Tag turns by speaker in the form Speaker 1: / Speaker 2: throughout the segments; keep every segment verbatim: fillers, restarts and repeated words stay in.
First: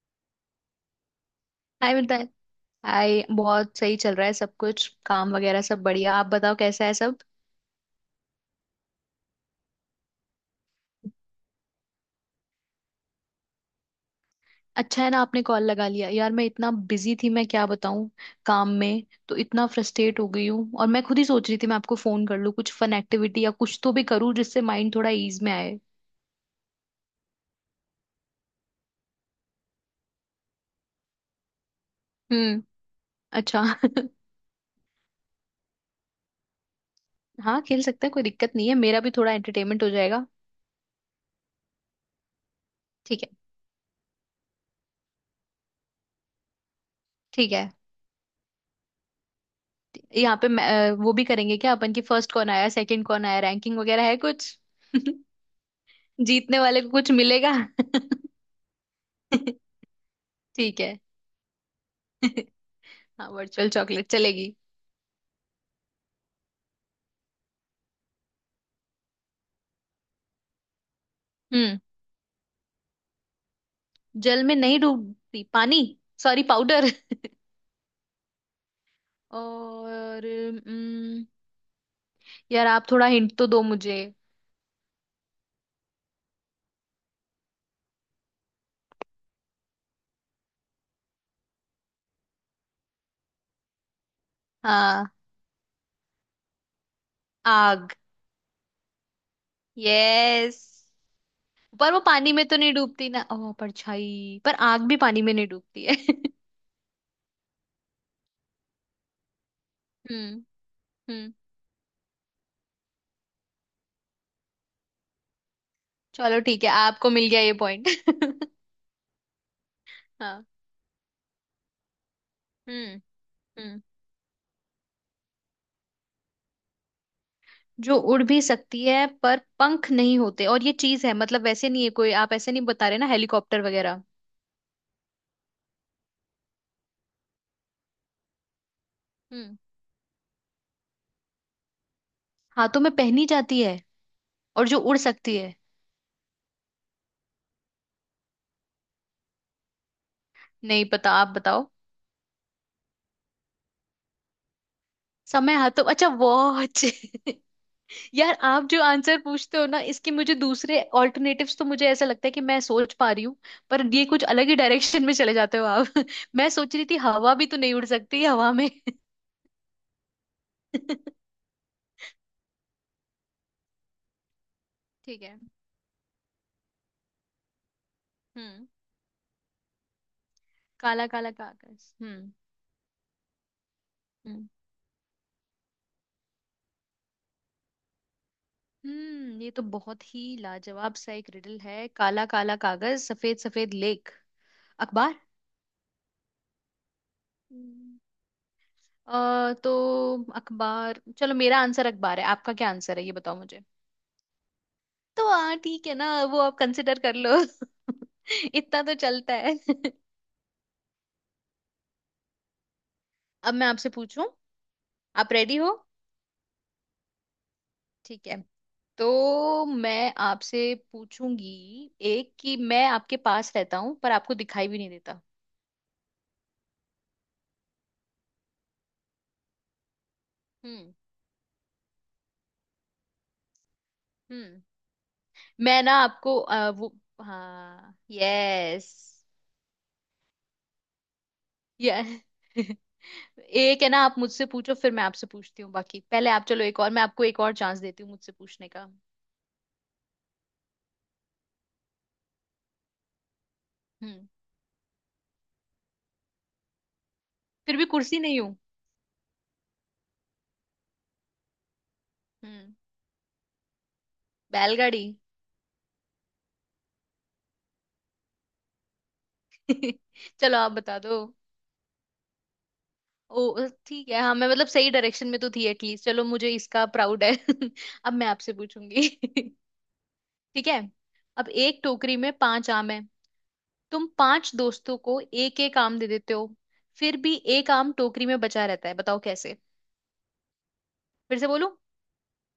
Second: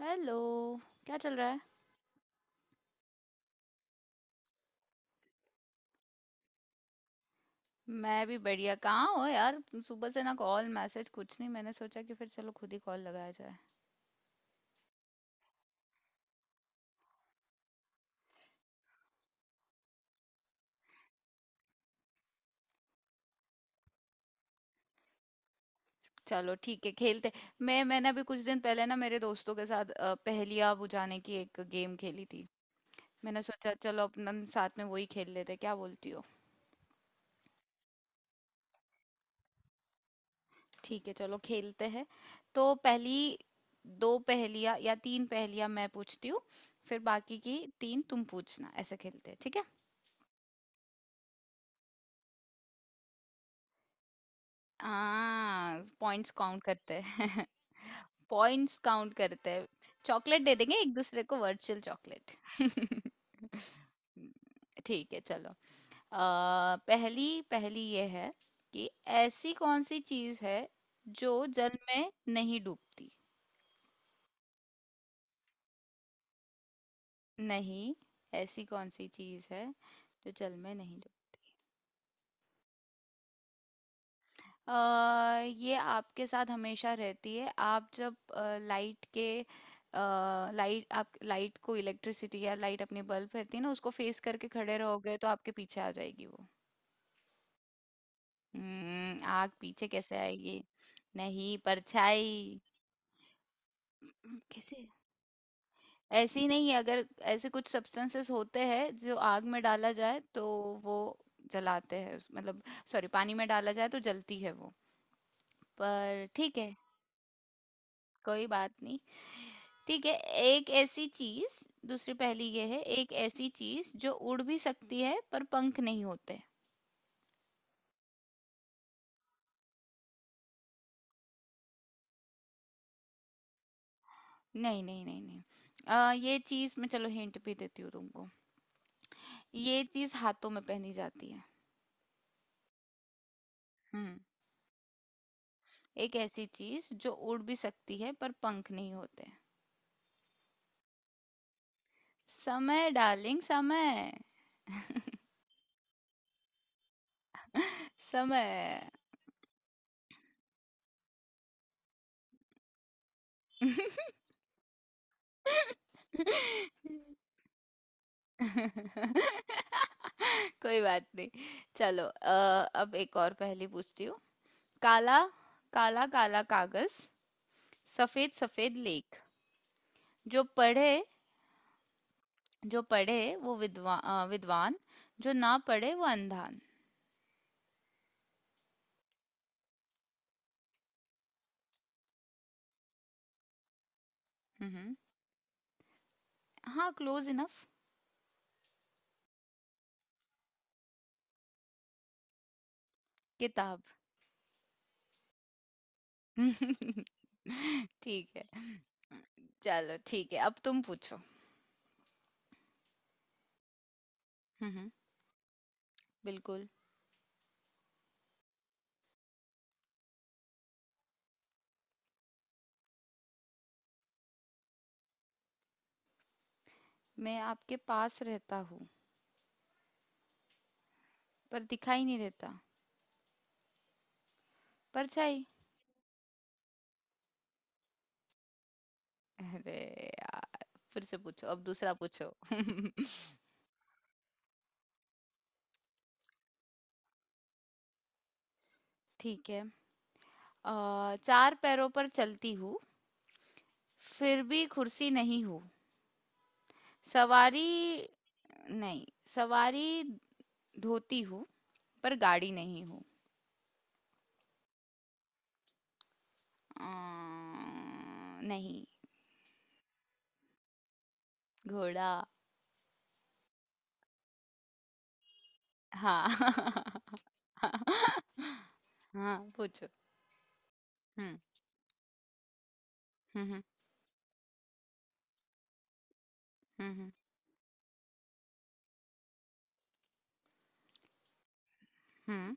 Speaker 1: Hello. क्या चल रहा है।
Speaker 2: हाय मिताली। हाय, बहुत सही चल रहा है सब कुछ। काम वगैरह सब बढ़िया। आप बताओ कैसा है सब?
Speaker 1: मैं भी बढ़िया, कहाँ हो यार? तुम सुबह से ना कॉल मैसेज कुछ नहीं, मैंने सोचा कि फिर चलो खुद ही कॉल लगाया जाए।
Speaker 2: अच्छा है ना आपने कॉल लगा लिया। यार मैं इतना बिजी थी, मैं क्या बताऊं। काम में तो इतना फ्रस्ट्रेट हो गई हूँ, और मैं खुद ही सोच रही थी मैं आपको फोन कर लूं, कुछ फन एक्टिविटी या कुछ तो भी करूँ जिससे माइंड थोड़ा ईज में आए।
Speaker 1: चलो ठीक है खेलते। मैं मैंने अभी कुछ दिन पहले ना मेरे दोस्तों के साथ अ, पहेलियाँ बुझाने की एक गेम खेली थी।
Speaker 2: हम्म।
Speaker 1: मैंने
Speaker 2: अच्छा।
Speaker 1: सोचा चलो अपन साथ में वही खेल लेते हैं, क्या बोलती हो?
Speaker 2: हाँ खेल सकते हैं, कोई दिक्कत नहीं है। मेरा भी थोड़ा एंटरटेनमेंट हो जाएगा।
Speaker 1: ठीक है चलो खेलते हैं। तो पहली
Speaker 2: ठीक है।
Speaker 1: दो पहेलियाँ या तीन पहेलियाँ मैं पूछती हूँ, फिर बाकी
Speaker 2: ठीक
Speaker 1: की
Speaker 2: है।
Speaker 1: तीन तुम पूछना, ऐसे खेलते हैं ठीक है?
Speaker 2: यहाँ पे मैं- अ, वो भी करेंगे क्या अपन की, फर्स्ट कौन आया सेकंड कौन आया रैंकिंग वगैरह है कुछ?
Speaker 1: हाँ, पॉइंट्स
Speaker 2: जीतने
Speaker 1: काउंट
Speaker 2: वाले को
Speaker 1: करते
Speaker 2: कुछ
Speaker 1: हैं।
Speaker 2: मिलेगा?
Speaker 1: पॉइंट्स काउंट करते हैं। चॉकलेट दे देंगे
Speaker 2: ठीक
Speaker 1: एक
Speaker 2: है।
Speaker 1: दूसरे को, वर्चुअल चॉकलेट।
Speaker 2: हाँ वर्चुअल चॉकलेट चलेगी।
Speaker 1: ठीक है चलो। आ, पहली पहली ये है कि ऐसी कौन सी चीज है जो जल
Speaker 2: हम्म।
Speaker 1: में नहीं डूबती।
Speaker 2: जल में नहीं डूबती? पानी। Sorry, powder.
Speaker 1: नहीं। ऐसी कौन सी चीज है
Speaker 2: और
Speaker 1: जो जल में नहीं?
Speaker 2: हम्म, यार आप थोड़ा हिंट तो दो मुझे।
Speaker 1: अ, ये आपके साथ हमेशा रहती है। आप जब लाइट के, लाइट, आप लाइट को इलेक्ट्रिसिटी या लाइट, अपनी बल्ब रहती है ना, उसको फेस करके खड़े
Speaker 2: हाँ,
Speaker 1: रहोगे तो आपके पीछे आ जाएगी वो।
Speaker 2: आग।
Speaker 1: हम्म, आग पीछे कैसे
Speaker 2: यस।
Speaker 1: आएगी? नहीं,
Speaker 2: पर वो पानी में तो
Speaker 1: परछाई।
Speaker 2: नहीं डूबती ना, ओ
Speaker 1: हम्म,
Speaker 2: परछाई, पर आग
Speaker 1: कैसे?
Speaker 2: भी पानी में नहीं डूबती है।
Speaker 1: ऐसी नहीं, अगर ऐसे कुछ सब्सटेंसेस होते हैं जो आग में डाला जाए तो
Speaker 2: हम्म।
Speaker 1: वो
Speaker 2: हम्म।
Speaker 1: जलाते हैं, उस- मतलब सॉरी पानी में डाला जाए तो जलती है वो, पर
Speaker 2: चलो
Speaker 1: ठीक
Speaker 2: ठीक है,
Speaker 1: है
Speaker 2: आपको मिल गया ये पॉइंट।
Speaker 1: कोई बात नहीं। ठीक है।
Speaker 2: हाँ।
Speaker 1: एक ऐसी चीज, दूसरी पहेली ये है,
Speaker 2: हम्म।
Speaker 1: एक ऐसी
Speaker 2: हम्म।
Speaker 1: चीज जो उड़ भी सकती है पर पंख नहीं होते।
Speaker 2: जो उड़ भी सकती है पर पंख नहीं होते, और ये चीज है, मतलब वैसे नहीं है कोई, आप ऐसे नहीं बता रहे ना, हेलीकॉप्टर वगैरह?
Speaker 1: नहीं नहीं नहीं नहीं। आ, ये चीज, मैं चलो हिंट भी देती हूँ तुमको।
Speaker 2: हम्म।
Speaker 1: ये चीज हाथों में पहनी जाती है।
Speaker 2: हाथों में पहनी जाती है,
Speaker 1: हम्म।
Speaker 2: और जो उड़ सकती है।
Speaker 1: एक ऐसी चीज जो उड़ भी सकती है पर पंख नहीं होते।
Speaker 2: नहीं पता, आप बताओ।
Speaker 1: समय डार्लिंग, समय।
Speaker 2: समय, हाथों, अच्छा वॉच। यार आप जो
Speaker 1: समय।
Speaker 2: आंसर पूछते हो ना इसके, मुझे दूसरे ऑल्टरनेटिव्स, तो मुझे ऐसा लगता है कि मैं सोच पा रही हूँ, पर ये कुछ अलग ही डायरेक्शन में चले जाते हो आप। मैं सोच रही थी हवा भी तो नहीं उड़ सकती हवा में।
Speaker 1: कोई बात नहीं। चलो अ, अब एक और पहेली पूछती हूँ। काला,
Speaker 2: ठीक है।
Speaker 1: काला काला कागज, सफेद
Speaker 2: हम्म।
Speaker 1: सफेद लेख, जो पढ़े,
Speaker 2: काला काला का आकाश?
Speaker 1: जो पढ़े वो विद्वान
Speaker 2: हम्म।
Speaker 1: विद्वान, जो ना पढ़े वो अंधान।
Speaker 2: हम्म, ये तो बहुत ही लाजवाब सा एक रिडल है। काला काला कागज सफेद सफेद लेख।
Speaker 1: हम्म।
Speaker 2: अखबार।
Speaker 1: हाँ, क्लोज इनफ।
Speaker 2: हम्म। अ तो, अखबार, चलो मेरा आंसर अखबार है। आपका क्या आंसर है ये बताओ मुझे।
Speaker 1: किताब।
Speaker 2: तो हाँ ठीक है ना, वो आप कंसिडर कर लो।
Speaker 1: ठीक है
Speaker 2: इतना तो चलता है।
Speaker 1: चलो ठीक है, अब तुम पूछो।
Speaker 2: अब मैं आपसे पूछूं।
Speaker 1: हम्म।
Speaker 2: आप रेडी हो?
Speaker 1: बिल्कुल।
Speaker 2: ठीक है। तो मैं आपसे पूछूंगी एक, कि मैं आपके पास रहता हूं पर आपको दिखाई भी नहीं देता।
Speaker 1: मैं आपके पास रहता हूँ
Speaker 2: हम्म।
Speaker 1: पर दिखाई नहीं देता।
Speaker 2: हम्म।
Speaker 1: परछाई।
Speaker 2: मैं ना आपको अ, वो, हाँ यस,
Speaker 1: अरे यार, फिर से पूछो, अब दूसरा
Speaker 2: ये।
Speaker 1: पूछो।
Speaker 2: एक है ना, आप मुझसे पूछो फिर मैं आपसे पूछती हूँ, बाकी पहले आप। चलो एक और, मैं आपको एक और चांस देती हूँ मुझसे पूछने का।
Speaker 1: ठीक है। अ, चार पैरों पर चलती हूँ,
Speaker 2: हम्म।
Speaker 1: फिर भी कुर्सी नहीं हूँ। सवारी।
Speaker 2: फिर भी कुर्सी नहीं हूँ।
Speaker 1: नहीं। सवारी धोती हूँ, पर गाड़ी
Speaker 2: हम्म।
Speaker 1: नहीं हूँ।
Speaker 2: बैलगाड़ी।
Speaker 1: अं, नहीं।
Speaker 2: चलो आप बता दो।
Speaker 1: घोड़ा।
Speaker 2: ओ ठीक है। हाँ मैं मतलब सही डायरेक्शन में तो थी एटलीस्ट, चलो
Speaker 1: हाँ।
Speaker 2: मुझे इसका प्राउड है। अब मैं आपसे
Speaker 1: हाँ
Speaker 2: पूछूंगी।
Speaker 1: पूछो।
Speaker 2: ठीक है।
Speaker 1: हम्म।
Speaker 2: अब एक टोकरी में पांच आम है।
Speaker 1: हम्म। हम्म।
Speaker 2: तुम पांच दोस्तों को एक एक आम दे देते हो।
Speaker 1: हम्म।
Speaker 2: फिर भी एक आम टोकरी में बचा रहता है, बताओ कैसे? फिर से बोलूं।
Speaker 1: हम्म,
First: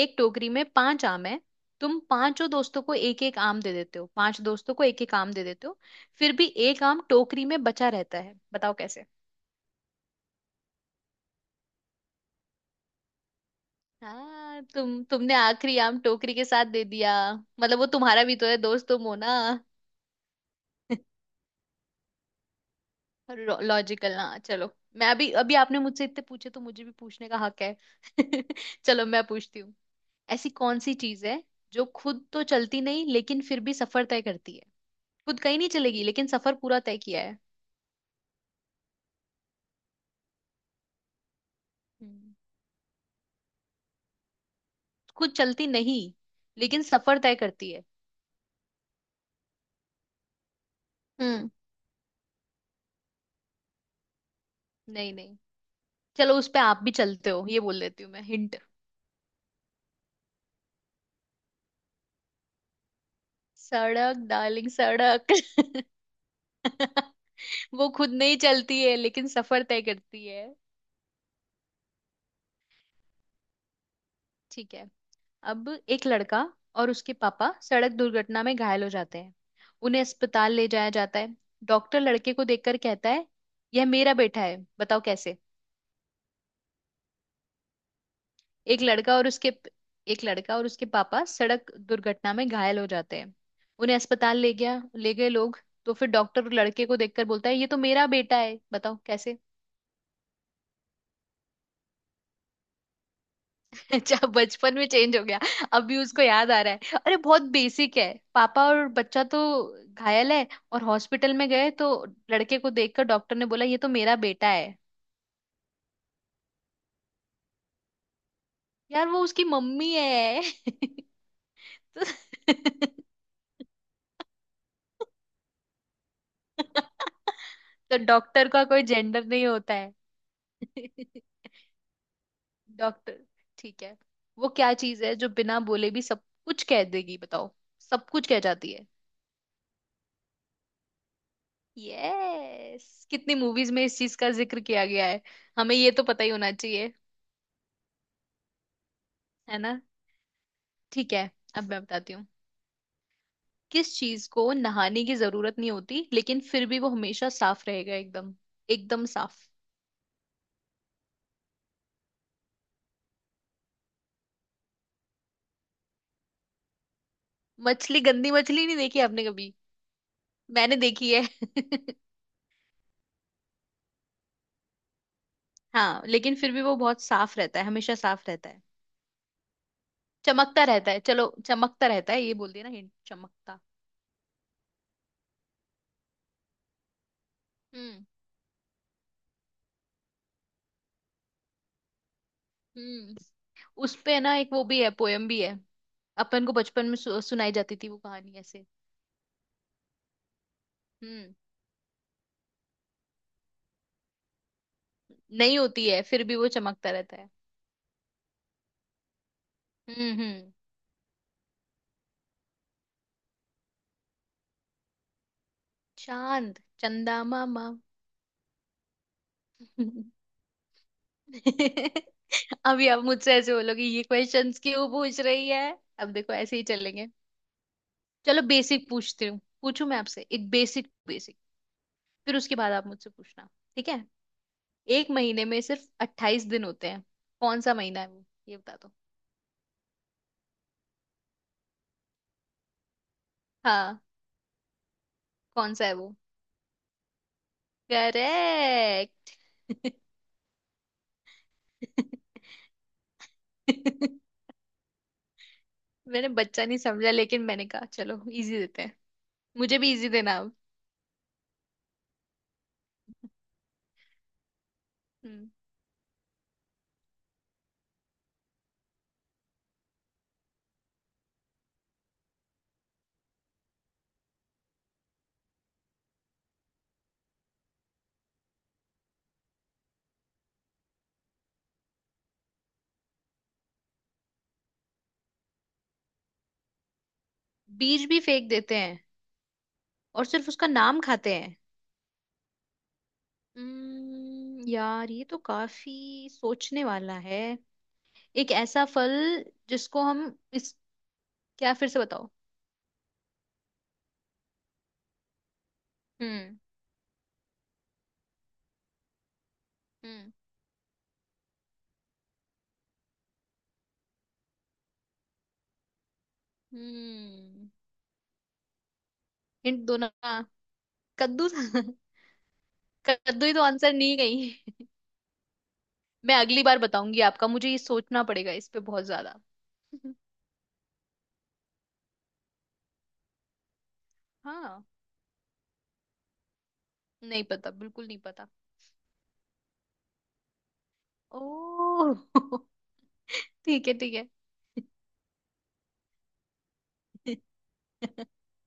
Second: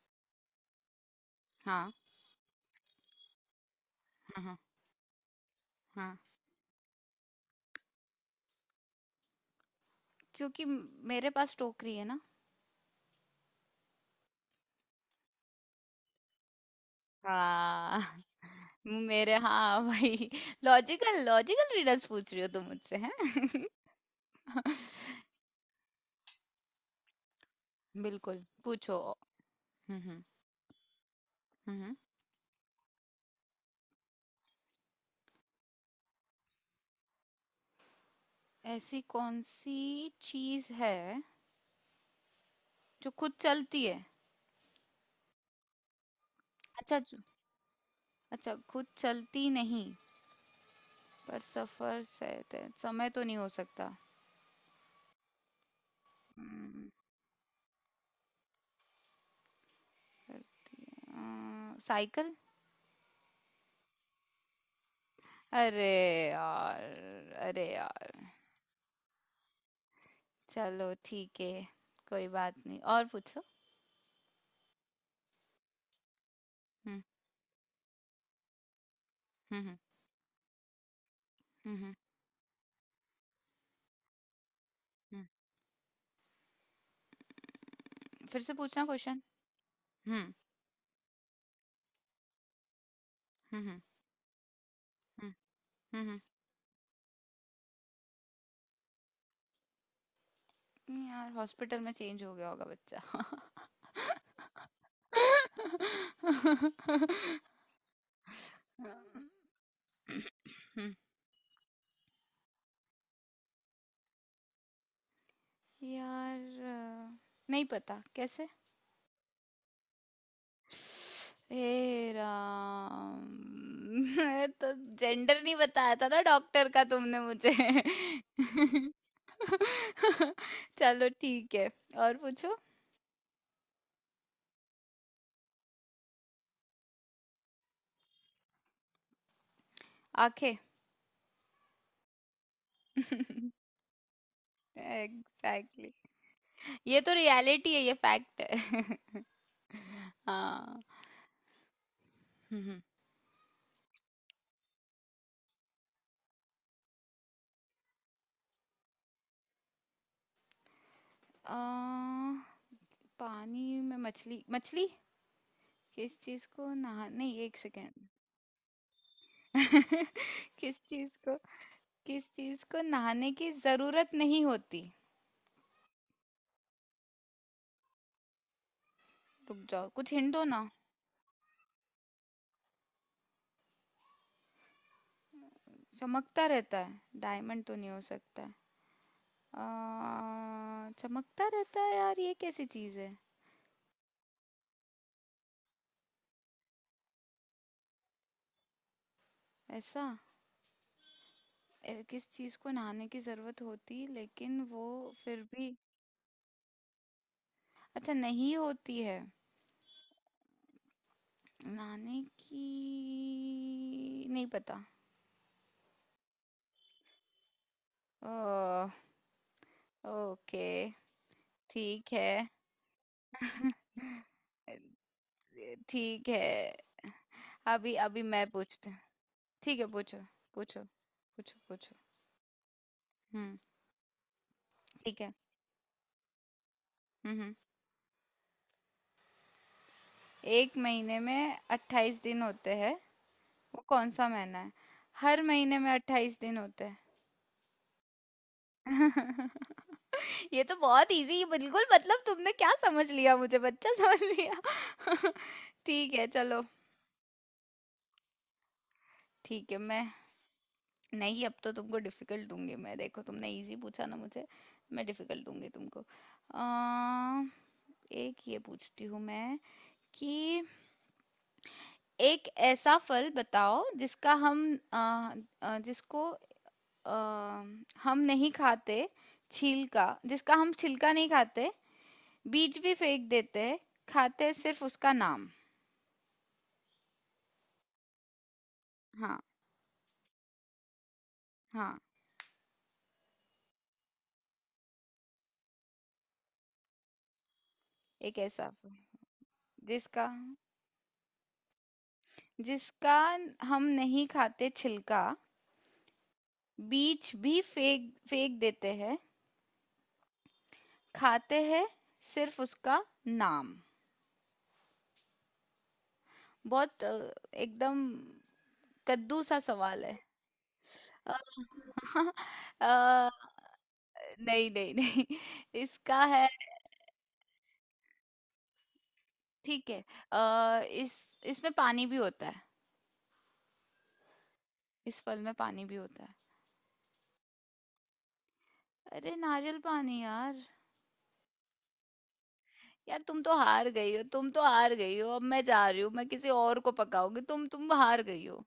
Speaker 2: एक टोकरी में पांच आम है।
Speaker 1: हाँ।
Speaker 2: तुम पांचों दोस्तों को एक एक आम दे देते हो, पांच
Speaker 1: हाँ। हम्म, हम्म,
Speaker 2: दोस्तों को एक एक आम दे देते हो।
Speaker 1: हाँ।
Speaker 2: फिर भी एक आम टोकरी में बचा रहता है, बताओ कैसे?
Speaker 1: क्योंकि मेरे पास टोकरी है ना।
Speaker 2: हाँ, तुम तुमने आखिरी आम टोकरी के साथ दे दिया। मतलब वो
Speaker 1: हाँ।
Speaker 2: तुम्हारा भी तो है दोस्त, तुम हो
Speaker 1: मेरे,
Speaker 2: ना।
Speaker 1: हाँ भाई, लॉजिकल, लॉजिकल रीडर्स पूछ रही हो तुम मुझसे हैं।
Speaker 2: लॉजिकल ना, चलो। मैं अभी, अभी आपने मुझसे इतने पूछे तो मुझे भी पूछने का हक है।
Speaker 1: बिल्कुल पूछो।
Speaker 2: चलो मैं पूछती हूँ।
Speaker 1: हम्म। हम्म।
Speaker 2: ऐसी कौन सी चीज है
Speaker 1: हम्म,
Speaker 2: जो
Speaker 1: हम्म।
Speaker 2: खुद तो चलती नहीं लेकिन फिर भी सफर तय करती है? खुद कहीं नहीं चलेगी लेकिन सफर पूरा तय किया है।
Speaker 1: ऐसी कौन सी चीज है
Speaker 2: हम्म।
Speaker 1: जो खुद चलती है?
Speaker 2: खुद चलती नहीं लेकिन
Speaker 1: अच्छा
Speaker 2: सफर
Speaker 1: जो-
Speaker 2: तय करती है।
Speaker 1: अच्छा, खुद चलती नहीं पर
Speaker 2: हम्म।
Speaker 1: सफर से ते- समय तो नहीं हो सकता।
Speaker 2: नहीं, नहीं। चलो, उस पे आप
Speaker 1: हम्म,
Speaker 2: भी चलते हो ये बोल देती हूँ मैं हिंट।
Speaker 1: अ, साइकिल।
Speaker 2: सड़क, डार्लिंग, सड़क।
Speaker 1: अरे यार, अरे
Speaker 2: वो
Speaker 1: यार।
Speaker 2: खुद नहीं चलती है लेकिन सफर तय करती है।
Speaker 1: चलो ठीक है, कोई बात नहीं, और पूछो।
Speaker 2: ठीक है। अब, एक लड़का और
Speaker 1: हम्म।
Speaker 2: उसके पापा सड़क दुर्घटना में घायल हो जाते हैं।
Speaker 1: हम्म। हम्म।
Speaker 2: उन्हें अस्पताल ले जाया जाता है।
Speaker 1: हम्म, हम्म।
Speaker 2: डॉक्टर लड़के को देखकर कहता है यह मेरा बेटा है, बताओ
Speaker 1: हम्म।
Speaker 2: कैसे?
Speaker 1: फिर से
Speaker 2: एक
Speaker 1: पूछना
Speaker 2: लड़का
Speaker 1: क्वेश्चन।
Speaker 2: और उसके एक
Speaker 1: हम्म।
Speaker 2: लड़का और उसके पापा सड़क दुर्घटना में घायल हो जाते हैं।
Speaker 1: हम्म। हम्म।
Speaker 2: उन्हें अस्पताल ले गया ले गए लोग। तो
Speaker 1: हम्म।
Speaker 2: फिर
Speaker 1: हम्म।
Speaker 2: डॉक्टर लड़के को देखकर बोलता है ये तो मेरा बेटा है, बताओ कैसे?
Speaker 1: नहीं यार, हॉस्पिटल में चेंज हो गया होगा।
Speaker 2: अच्छा, बचपन में चेंज हो गया, अभी उसको याद आ रहा
Speaker 1: बच्चा।
Speaker 2: है? अरे बहुत बेसिक है। पापा और बच्चा तो घायल है और
Speaker 1: हम्म,
Speaker 2: हॉस्पिटल में गए, तो लड़के को देखकर डॉक्टर ने बोला ये तो मेरा बेटा है।
Speaker 1: यार अ, नहीं पता कैसे।
Speaker 2: यार, वो उसकी मम्मी है। तो,
Speaker 1: हे राम। मैं तो, जेंडर नहीं बताया था ना डॉक्टर का तुमने मुझे।
Speaker 2: तो डॉक्टर का कोई जेंडर नहीं होता है।
Speaker 1: चलो ठीक है, और पूछो।
Speaker 2: डॉक्टर। ठीक है। वो क्या चीज है जो बिना बोले भी सब कुछ कह देगी, बताओ? सब कुछ कह जाती है।
Speaker 1: आंखें।
Speaker 2: यस। कितनी मूवीज में इस चीज का जिक्र किया गया है। हमें ये
Speaker 1: एग्जैक्टली।
Speaker 2: तो पता ही होना चाहिए।
Speaker 1: ये तो रियलिटी है, ये फैक्ट है।
Speaker 2: है ना?
Speaker 1: हाँ।
Speaker 2: ठीक है। अब मैं बताती हूँ।
Speaker 1: हम्म,
Speaker 2: किस चीज को नहाने की जरूरत नहीं होती लेकिन फिर भी वो हमेशा साफ रहेगा, एकदम एकदम साफ?
Speaker 1: अ, पानी में मछली, मछली। किस चीज को नहा नहीं एक
Speaker 2: मछली,
Speaker 1: सेकेंड।
Speaker 2: गंदी मछली नहीं देखी आपने कभी?
Speaker 1: किस
Speaker 2: मैंने देखी
Speaker 1: चीज
Speaker 2: है।
Speaker 1: को, किस चीज को नहाने की जरूरत नहीं होती?
Speaker 2: हाँ लेकिन फिर भी वो बहुत साफ रहता है, हमेशा साफ रहता है।
Speaker 1: रुक जाओ, कुछ हिंट दो
Speaker 2: चमकता
Speaker 1: ना।
Speaker 2: रहता है, चलो चमकता रहता है, ये बोल दिया ना हिंट, चमकता।
Speaker 1: चमकता रहता है, डायमंड तो नहीं हो
Speaker 2: हम्म।
Speaker 1: सकता है। आ, चमकता रहता है यार, ये कैसी चीज है?
Speaker 2: हम्म। उस पे ना एक वो भी है, पोयम भी है। अपन को बचपन में सु, सुनाई जाती थी वो कहानी ऐसे।
Speaker 1: ऐसा।
Speaker 2: हम्म।
Speaker 1: ए, किस चीज को नहाने की जरूरत होती लेकिन वो फिर
Speaker 2: नहीं
Speaker 1: भी।
Speaker 2: होती है फिर भी वो चमकता रहता है।
Speaker 1: अच्छा नहीं होती है,
Speaker 2: हम्म। हम्म।
Speaker 1: नहाने की नहीं पता।
Speaker 2: चांद, चंदा मामा।
Speaker 1: ओ। ओके। ठीक है।
Speaker 2: अभी आप मुझसे ऐसे बोलोगे ये क्वेश्चंस क्यों पूछ रही है, अब
Speaker 1: ठीक
Speaker 2: देखो
Speaker 1: है।
Speaker 2: ऐसे ही चलेंगे।
Speaker 1: अभी अभी
Speaker 2: चलो
Speaker 1: मैं
Speaker 2: बेसिक
Speaker 1: पूछती हूँ।
Speaker 2: पूछती हूँ
Speaker 1: ठीक
Speaker 2: पूछू
Speaker 1: है
Speaker 2: मैं
Speaker 1: पूछो,
Speaker 2: आपसे, एक
Speaker 1: पूछो,
Speaker 2: बेसिक बेसिक।
Speaker 1: पूछो, पूछो।
Speaker 2: फिर उसके बाद आप मुझसे पूछना,
Speaker 1: हम्म।
Speaker 2: ठीक है? एक
Speaker 1: ठीक है।
Speaker 2: महीने में सिर्फ अट्ठाईस दिन होते हैं,
Speaker 1: हम्म। हम्म।
Speaker 2: कौन सा महीना है वो, ये बता दो।
Speaker 1: एक महीने में अट्ठाईस दिन होते हैं, वो
Speaker 2: हाँ।
Speaker 1: कौन सा महीना है? हर
Speaker 2: कौन
Speaker 1: महीने
Speaker 2: सा
Speaker 1: में
Speaker 2: है?
Speaker 1: अट्ठाईस दिन होते हैं।
Speaker 2: करेक्ट।
Speaker 1: ये तो बहुत इजी, बिल्कुल, मतलब तुमने क्या समझ लिया, मुझे बच्चा समझ लिया? ठीक है
Speaker 2: मैंने
Speaker 1: चलो।
Speaker 2: बच्चा नहीं समझा, लेकिन मैंने कहा चलो इजी देते हैं।
Speaker 1: ठीक
Speaker 2: मुझे
Speaker 1: है
Speaker 2: भी
Speaker 1: मैं,
Speaker 2: इजी देना अब।
Speaker 1: नहीं अब तो तुमको डिफिकल्ट दूंगी मैं, देखो तुमने इजी पूछा ना मुझे, मैं डिफिकल्ट
Speaker 2: हम्म।
Speaker 1: दूंगी तुमको। अ, एक ये पूछती हूँ मैं, कि एक ऐसा फल बताओ जिसका हम, अ, अ, जिसको अ, हम नहीं खाते छिलका, जिसका हम छिलका नहीं खाते, बीज भी फेंक देते हैं, खाते हैं सिर्फ उसका नाम।
Speaker 2: बीज भी फेंक देते हैं
Speaker 1: हाँ।
Speaker 2: और सिर्फ उसका नाम खाते हैं।
Speaker 1: हाँ।
Speaker 2: हम्म, यार ये तो काफी सोचने वाला है।
Speaker 1: एक
Speaker 2: एक
Speaker 1: ऐसा
Speaker 2: ऐसा
Speaker 1: फल,
Speaker 2: फल जिसको हम
Speaker 1: जिसका,
Speaker 2: इस क्या, फिर से बताओ।
Speaker 1: जिसका हम नहीं खाते छिलका,
Speaker 2: हम्म।
Speaker 1: बीज भी फेंक फेंक देते हैं,
Speaker 2: हम्म।
Speaker 1: खाते हैं सिर्फ उसका नाम। बहुत अ,
Speaker 2: हम्म।
Speaker 1: एकदम कद्दू सा
Speaker 2: हिंट दो
Speaker 1: सवाल
Speaker 2: ना।
Speaker 1: है। अ,
Speaker 2: कद्दू था?
Speaker 1: अ,
Speaker 2: कद्दू ही तो आंसर नहीं गई।
Speaker 1: नहीं नहीं नहीं। इसका
Speaker 2: मैं
Speaker 1: है।
Speaker 2: अगली बार बताऊंगी आपका, मुझे ये सोचना पड़ेगा इस पे बहुत ज्यादा।
Speaker 1: ठीक है। अ, इस इसमें पानी भी होता है।
Speaker 2: हाँ।
Speaker 1: इस फल में पानी भी होता है।
Speaker 2: नहीं पता, बिल्कुल नहीं पता।
Speaker 1: अरे नारियल पानी यार।
Speaker 2: ओ।
Speaker 1: यार तुम तो हार
Speaker 2: ठीक है,
Speaker 1: गई
Speaker 2: ठीक
Speaker 1: हो,
Speaker 2: है।
Speaker 1: तुम तो हार गई हो, अब मैं जा रही हूँ, मैं किसी और को पकाऊंगी, तुम तुम हार गई हो।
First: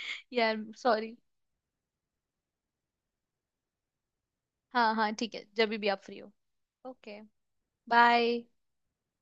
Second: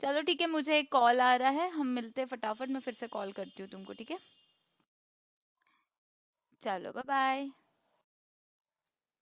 Speaker 1: चलो ठीक है,
Speaker 2: यार
Speaker 1: मुझे एक
Speaker 2: सॉरी।
Speaker 1: कॉल आ रहा है, हम मिलते हैं फटाफट, मैं फिर से कॉल करती हूँ तुमको ठीक है।
Speaker 2: हाँ हाँ ठीक है, जब भी आप फ्री हो।
Speaker 1: चलो बाय
Speaker 2: ओके।
Speaker 1: बाय।
Speaker 2: बाय।